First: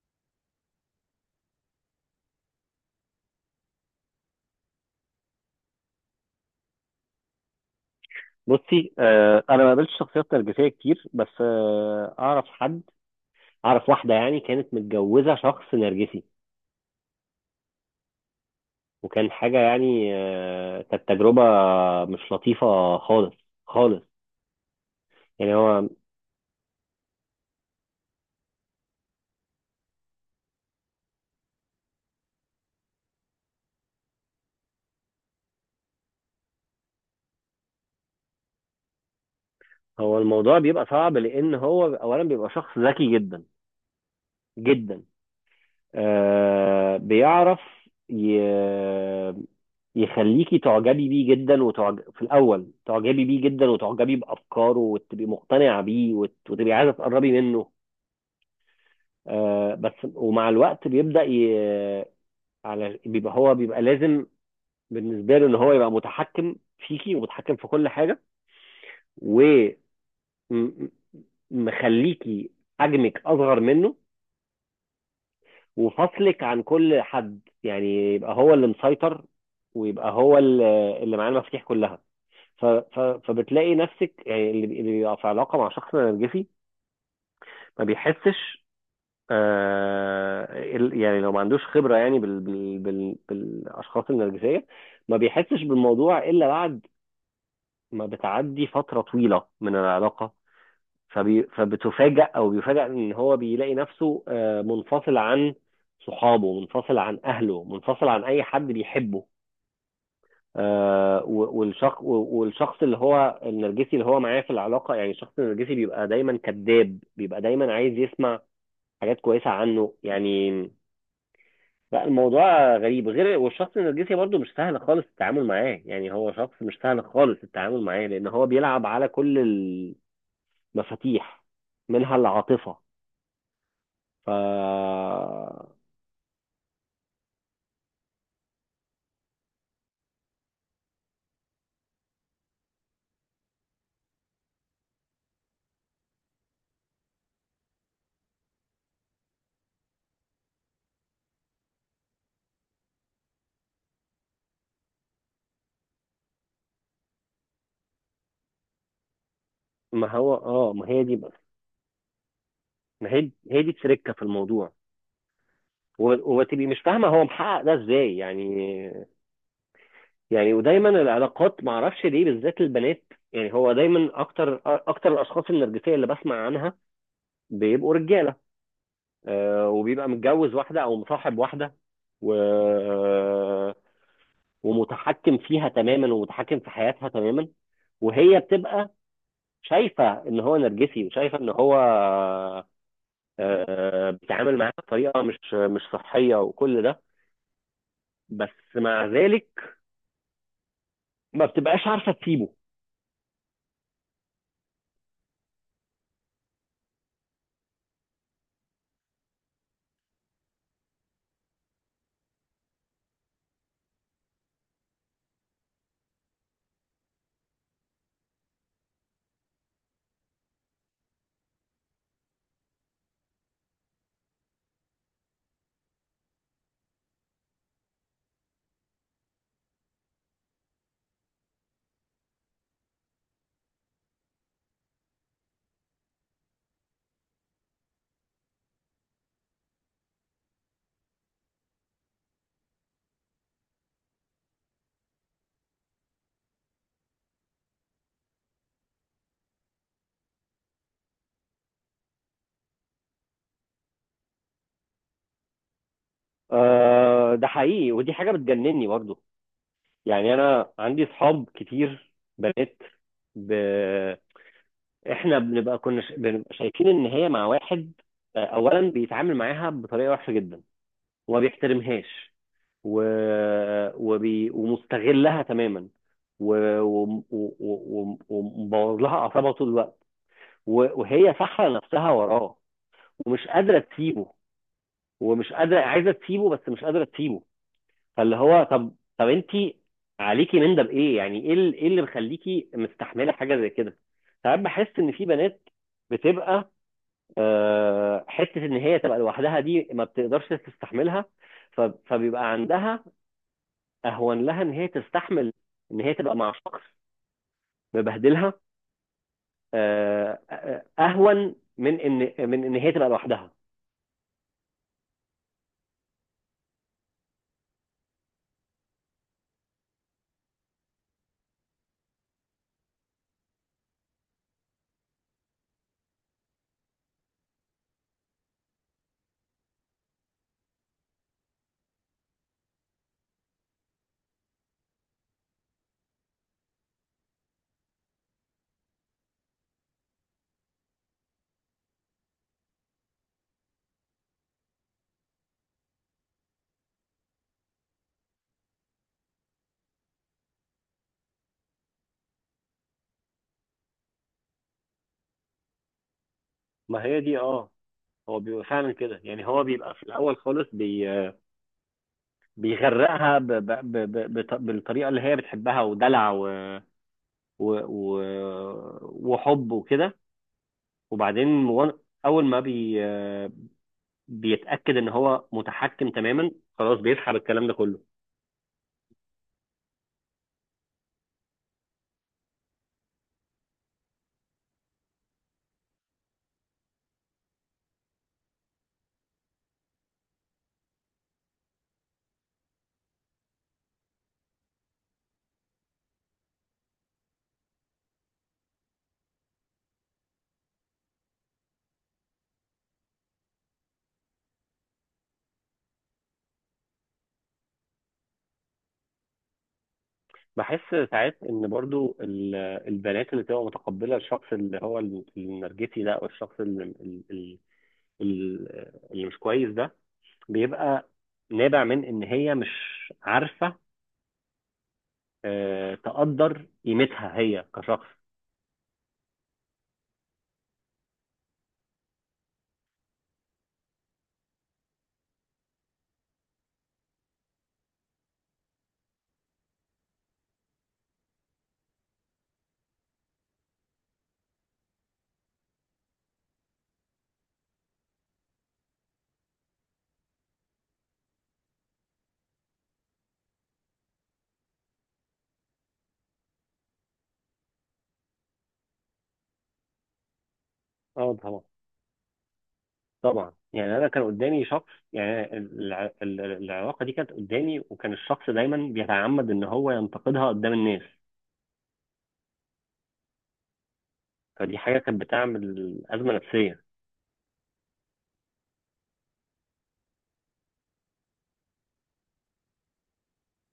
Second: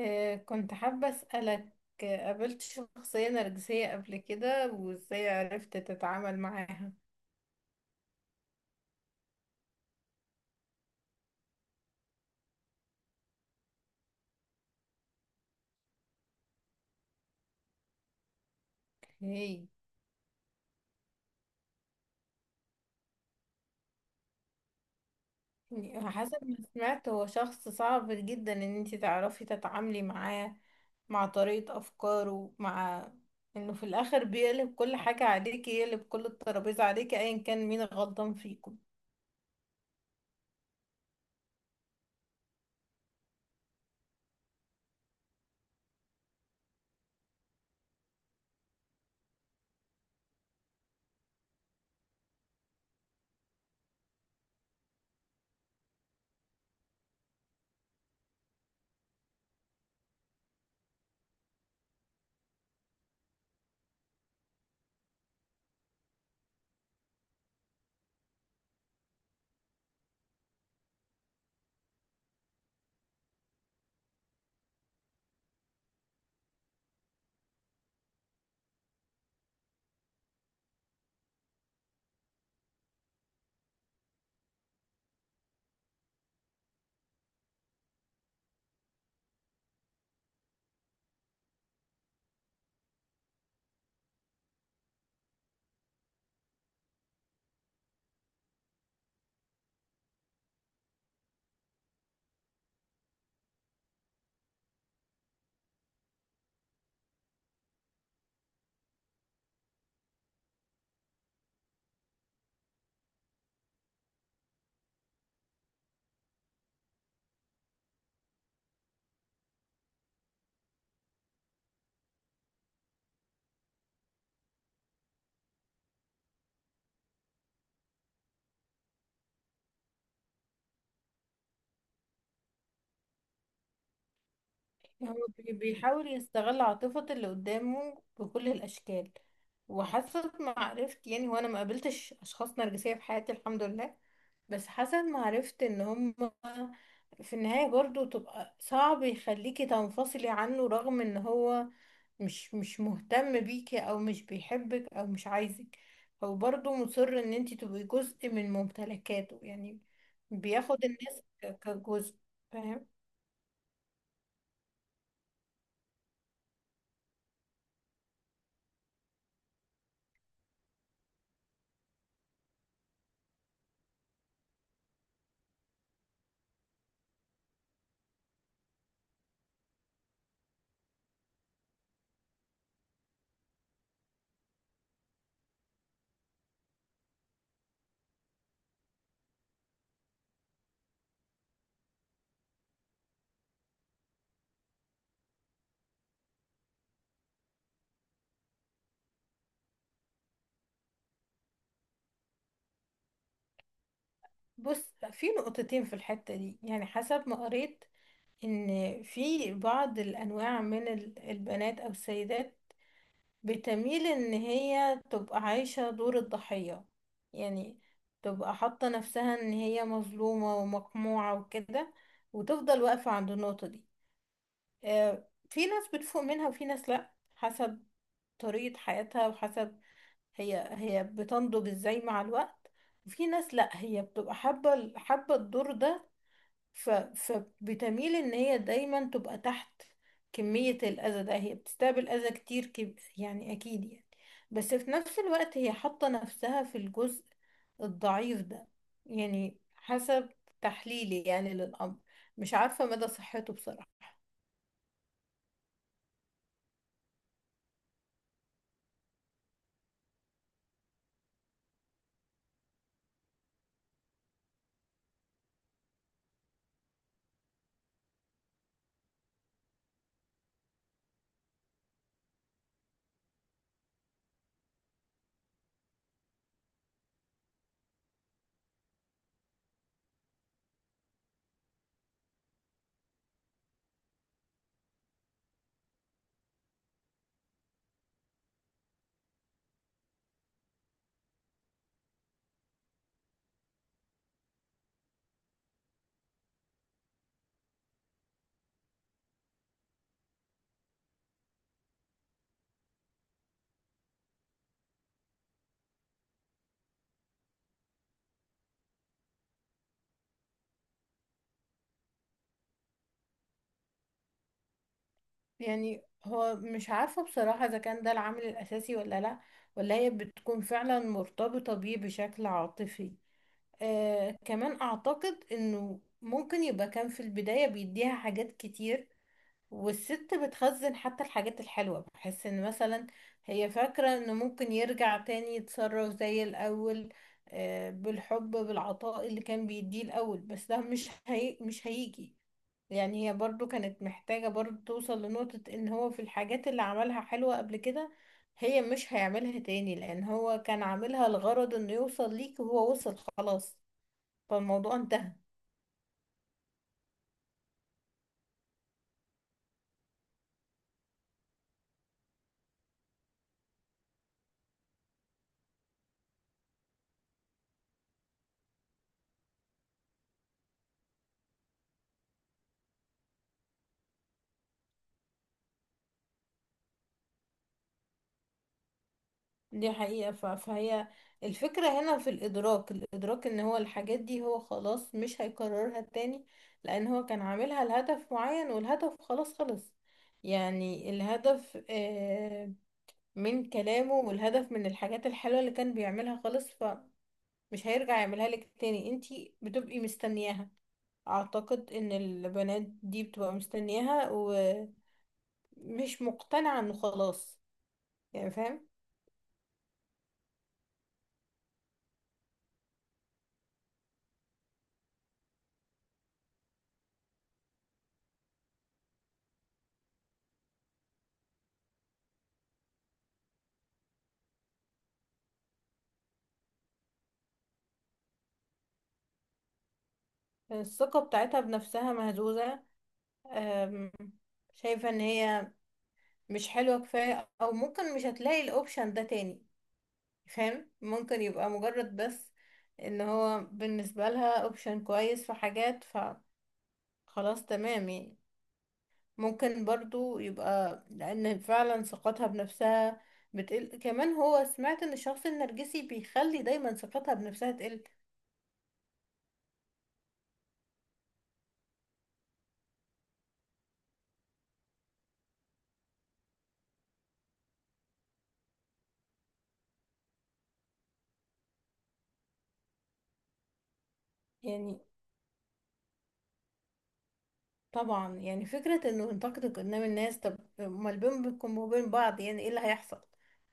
كنت حابة أسألك، قابلت شخصية نرجسية قبل كده وإزاي عرفت تتعامل معاها؟ بصي انا ما قابلتش شخصيات نرجسيه كتير، بس اعرف واحده، يعني كانت متجوزه شخص نرجسي، وكان حاجه، هي يعني كانت تجربه مش لطيفه خالص خالص. يعني هو يعني حسب ما سمعت هو شخص صعب جدا إن انتي تعرفي تتعاملي معاه، مع طريقة أفكاره، مع إنه في الآخر بيقلب كل حاجة عليكي، يقلب كل الترابيزة عليكي أيا كان مين غلطان فيكم. هو الموضوع بيبقى صعب، لان هو اولا بيبقى شخص ذكي جدا جدا. بيعرف ي... يخليكي تعجبي بيه جدا، في الاول تعجبي بيه جدا، وتعجبي بافكاره، وتبقي مقتنعه بيه، وتبقي عايزه تقربي منه. بس ومع الوقت بيبدأ، ي... على بيبقى هو بيبقى لازم بالنسبة له ان هو يبقى متحكم فيكي، ومتحكم في كل حاجة، ومخليكي حجمك اصغر منه، وفصلك عن كل حد، يعني يبقى هو اللي مسيطر، ويبقى هو اللي معاه المفاتيح كلها. فبتلاقي نفسك، يعني اللي بيبقى في علاقة مع شخص نرجسي ما بيحسش، آه، يعني لو ما عندوش خبرة يعني بالأشخاص النرجسية، ما بيحسش بالموضوع إلا بعد ما بتعدي فترة طويلة من العلاقة، فبتفاجأ أو بيفاجأ إن هو بيلاقي نفسه، منفصل عن صحابه، منفصل عن أهله، منفصل عن أي حد بيحبه. والشخص اللي هو النرجسي، اللي هو معاه في العلاقة، يعني الشخص النرجسي بيبقى دايما كذاب، بيبقى دايما عايز يسمع حاجات كويسة عنه. يعني لا، الموضوع غريب غير، والشخص النرجسي برضو مش سهل خالص التعامل معاه، يعني هو شخص مش سهل خالص التعامل معاه، لان هو بيلعب على كل المفاتيح، منها العاطفة. ف هو بيحاول يستغل عاطفة اللي قدامه بكل الأشكال. وحسب ما عرفت يعني أنا ما قابلتش أشخاص نرجسية في حياتي، الحمد لله. بس حسب ما عرفت إن هم في النهاية برضو تبقى صعب يخليكي تنفصلي عنه، رغم إن هو مش مهتم بيكي أو مش بيحبك أو مش عايزك. هو برضو مصر إن انتي تبقي جزء من ممتلكاته يعني. ما هو اه بياخد ما هي دي الناس بقى كجزء، فاهم. ما هي دي تركة في الموضوع، وتبقي مش فاهمة هو محقق ده ازاي، يعني ودايما العلاقات ما اعرفش ليه، بالذات البنات، يعني هو دايما اكتر الاشخاص النرجسية اللي بسمع عنها بيبقوا رجالة، وبيبقى متجوز واحدة او مصاحب واحدة، و... ومتحكم فيها تماما، ومتحكم في حياتها تماما، وهي بتبقى شايفه ان هو نرجسي، وشايفه ان هو، بيتعامل معاها بطريقه مش صحيه، وكل ده، بس مع ذلك ما بتبقاش عارفه تسيبه. بص، في نقطتين في الحتة دي يعني، حسب ما قريت، ان في بعض الانواع من البنات او السيدات بتميل ان هي تبقى عايشة دور الضحية. يعني تبقى حاطة نفسها ان هي مظلومة ومقموعة وكده، وتفضل واقفة عند النقطة دي. في ناس بتفوق منها وفي ناس لا، حسب طريقة حياتها وحسب هي بتنضج ازاي مع الوقت. وفي ناس لا، هي بتبقى حابة حابة الدور ده، ف... فبتميل ان هي دايما تبقى تحت. كمية الاذى ده، هي بتستقبل اذى كتير، يعني اكيد يعني، بس في نفس الوقت هي حاطة نفسها في الجزء الضعيف ده. يعني حسب تحليلي يعني للامر، مش عارفة مدى صحته بصراحة. ده حقيقي، ودي حاجه بتجنني برضه، يعني انا عندي اصحاب كتير، بنات، ب... احنا بنبقى، شايفين ان هي مع واحد، اولا بيتعامل معاها بطريقه وحشه جدا، وما بيحترمهاش، و... ومستغلها تماما، ومبوظ، ومبوظ لها اعصابها طول الوقت، و... وهي سحله نفسها وراه، ومش قادره تسيبه، ومش قادره، عايزه تسيبه بس مش قادره تسيبه. فاللي هو، طب طب انت عليكي من ده بايه، يعني ايه، ايه اللي مخليكي مستحمله حاجه زي كده؟ ساعات بحس ان في بنات بتبقى، حته ان هي تبقى لوحدها دي ما بتقدرش تستحملها، ف- فبيبقى عندها اهون لها ان هي تستحمل، ان هي تبقى مع شخص مبهدلها، اهون من ان هي تبقى لوحدها. يعني هو مش عارفة بصراحة اذا كان ده العامل الاساسي ولا لا، ولا هي بتكون فعلا مرتبطة بيه بشكل عاطفي. آه، كمان اعتقد انه ممكن يبقى كان في البداية بيديها حاجات كتير، والست بتخزن حتى الحاجات الحلوة. بحس ان مثلا هي فاكرة انه ممكن يرجع تاني، يتصرف زي الاول، آه، بالحب، بالعطاء اللي كان بيديه الاول، بس ده مش هيجي. يعني هي برضو كانت محتاجة برضو توصل لنقطة ان هو في الحاجات اللي عملها حلوة قبل كده، هي مش هيعملها تاني، لان هو كان عاملها لغرض انه يوصل ليك وهو وصل خلاص، فالموضوع انتهى. ما هي دي، هو بيبقى فعلا كده، يعني هو بيبقى في الاول خالص، بيغرقها بالطريقه اللي هي بتحبها، ودلع و... و... وحب، وكده، وبعدين، اول ما بيتاكد ان هو متحكم تماما، خلاص بيسحب الكلام ده كله. دي حقيقة. ف- فهي الفكرة هنا في الإدراك، إن هو الحاجات دي هو خلاص مش هيكررها تاني، لأن هو كان عاملها لهدف معين والهدف خلاص خلص. يعني الهدف، من كلامه، والهدف من الحاجات الحلوة اللي كان بيعملها خلص، فمش هيرجع يعملها لك تاني. انتي بتبقي مستنياها. أعتقد إن البنات دي بتبقى مستنياها ومش مقتنعة إنه خلاص. يعني فاهم. بحس ساعات ان برضو البنات اللي بتبقى متقبله الشخص اللي هو النرجسي ده، او الشخص اللي, اللي مش كويس ده، بيبقى نابع من ان هي مش عارفه، تقدر قيمتها هي كشخص. الثقة بتاعتها بنفسها مهزوزة. أم، شايفة ان هي مش حلوة كفاية او ممكن مش هتلاقي الاوبشن ده تاني، فاهم. ممكن يبقى مجرد بس ان هو بالنسبة لها اوبشن كويس في حاجات، فخلاص تمام يعني. ممكن برضو يبقى لان فعلا ثقتها بنفسها بتقل، كمان هو سمعت ان الشخص النرجسي بيخلي دايما ثقتها بنفسها تقل. اه، طبعا، طبعا، يعني انا كان قدامي شخص، يعني العلاقه دي كانت قدامي، وكان الشخص دايما بيتعمد ان هو ينتقدها قدام الناس، فدي حاجه يعني كانت بتعمل ازمه نفسيه. طبعا، يعني فكرة انه ينتقدك قدام الناس، طب امال بينكم وبين بعض يعني ايه اللي هيحصل؟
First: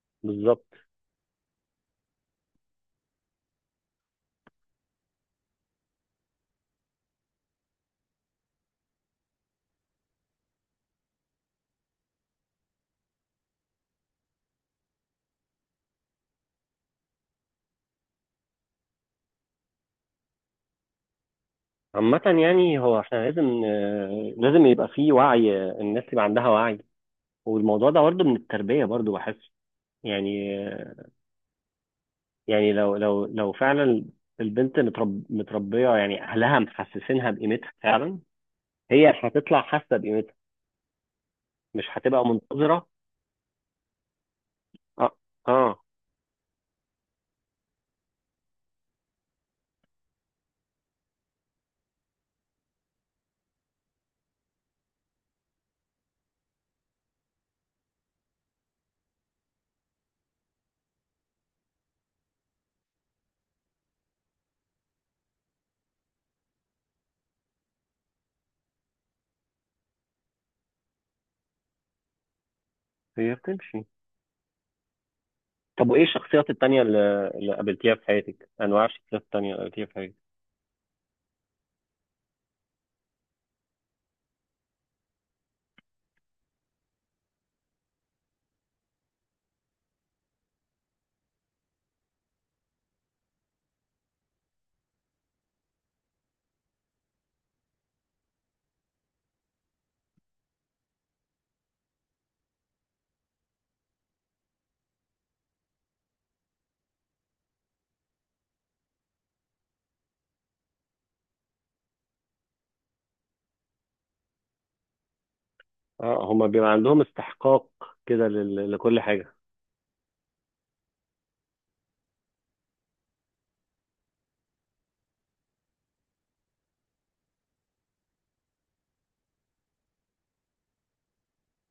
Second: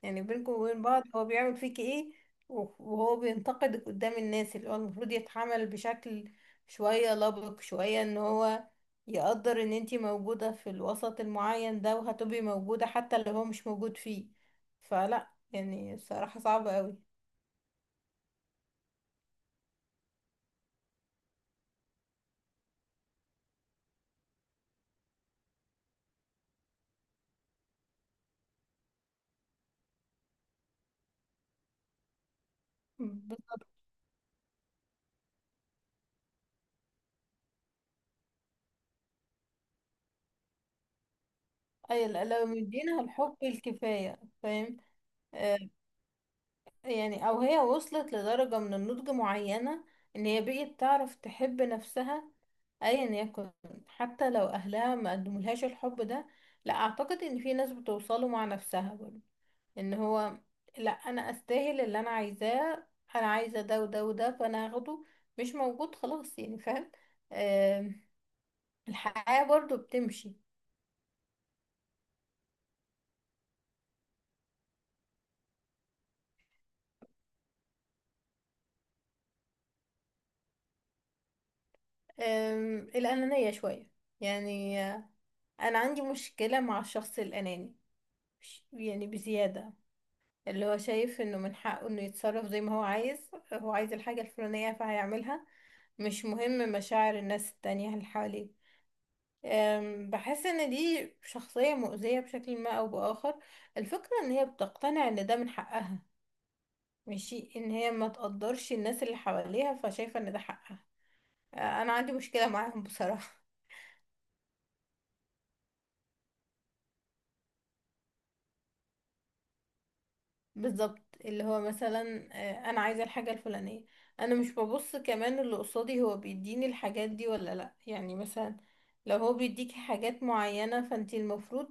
يعني بينكم بالظبط. وبين بعض هو بيعمل فيكي ايه؟ وهو بينتقدك قدام الناس، اللي هو المفروض يتعامل بشكل شوية لبق، شوية ان هو يقدر ان انتي موجودة في الوسط المعين ده، وهتبقي موجودة حتى لو هو مش موجود فيه. فلا، يعني الصراحة صعبة قوي. عامة يعني هو احنا لازم، لازم يبقى فيه وعي، الناس يبقى عندها وعي، والموضوع ده برضه من التربية برضه بحس، يعني، لو بالظبط. فعلا البنت، متربية، يعني أهلها محسسينها بقيمتها فعلا، هي هتطلع حاسة بقيمتها، مش هتبقى لو منتظرة. مدينا الحب الكفاية، فاهم. اه، آه، اه، يعني او هي وصلت لدرجة من النضج معينة، ان هي بقيت تعرف تحب نفسها، ايا يكن. حتى لو اهلها ما قدمولهاش الحب ده، لا، اعتقد ان في ناس بتوصله مع نفسها برضه، ان هو لا، انا استاهل اللي انا عايزاه. انا عايزه ده وده وده، فانا هاخده. مش موجود خلاص، يعني فاهم. آم، الحياه برضه بتمشي. هي بتمشي. طب وإيه الشخصيات التانية اللي قابلتيها في حياتك؟ أنواع الشخصيات التانية اللي قابلتيها في حياتك؟ الانانيه شويه يعني. انا عندي مشكله مع الشخص الاناني، يعني بزياده، اللي هو شايف انه من حقه انه يتصرف زي ما هو عايز، هو عايز الحاجة الفلانية فهيعملها، مش مهم مشاعر الناس التانية اللي حواليه. بحس ان دي شخصية مؤذية بشكل ما او باخر. الفكرة ان هي بتقتنع ان ده من حقها، ماشي ان هي ما تقدرش الناس اللي حواليها، فشايفة ان ده حقها. انا عندي مشكلة معاهم بصراحة. اه، هما بيبقى عندهم استحقاق كده، لكل حاجة. بالظبط. اللي هو مثلا انا عايزه الحاجه الفلانيه، انا مش ببص كمان اللي قصادي هو بيديني الحاجات دي ولا لا. يعني مثلا، لو هو بيديكي حاجات معينه، فانتي المفروض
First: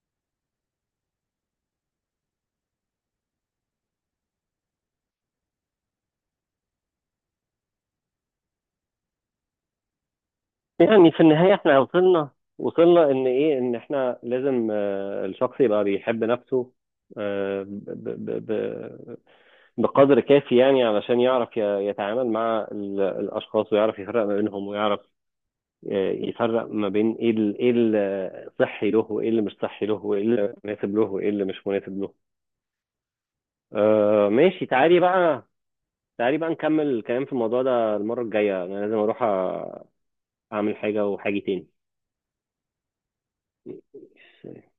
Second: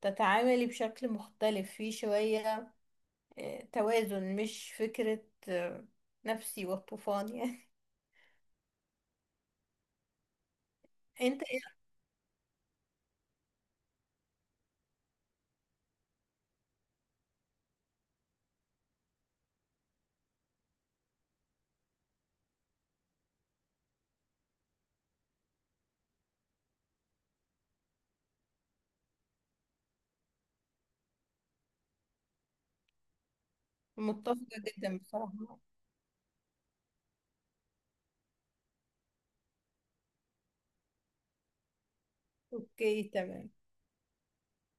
تتعاملي بشكل مختلف فيه شويه. توازن، مش فكره، آه، نفسي والطوفان يعني. يعني في انت النهاية إيه؟ احنا وصلنا، ان ايه؟ ان احنا لازم، الشخص يبقى بيحب نفسه، آه، ب- ب- ب- بقدر كافي، يعني علشان يعرف، يتعامل مع الاشخاص، ويعرف يفرق ما بينهم، ويعرف، يفرق ما بين ايه، الصحي له، وايه اللي مش صحي له، وايه اللي مناسب له، وايه اللي مش مناسب له. متفقه ماشي، جدا تعالي بصراحه. بقى، تعالي بقى نكمل الكلام في الموضوع ده المرة الجاية، انا لازم اروح، اعمل حاجة، وحاجة اوكي، تمام. تاني.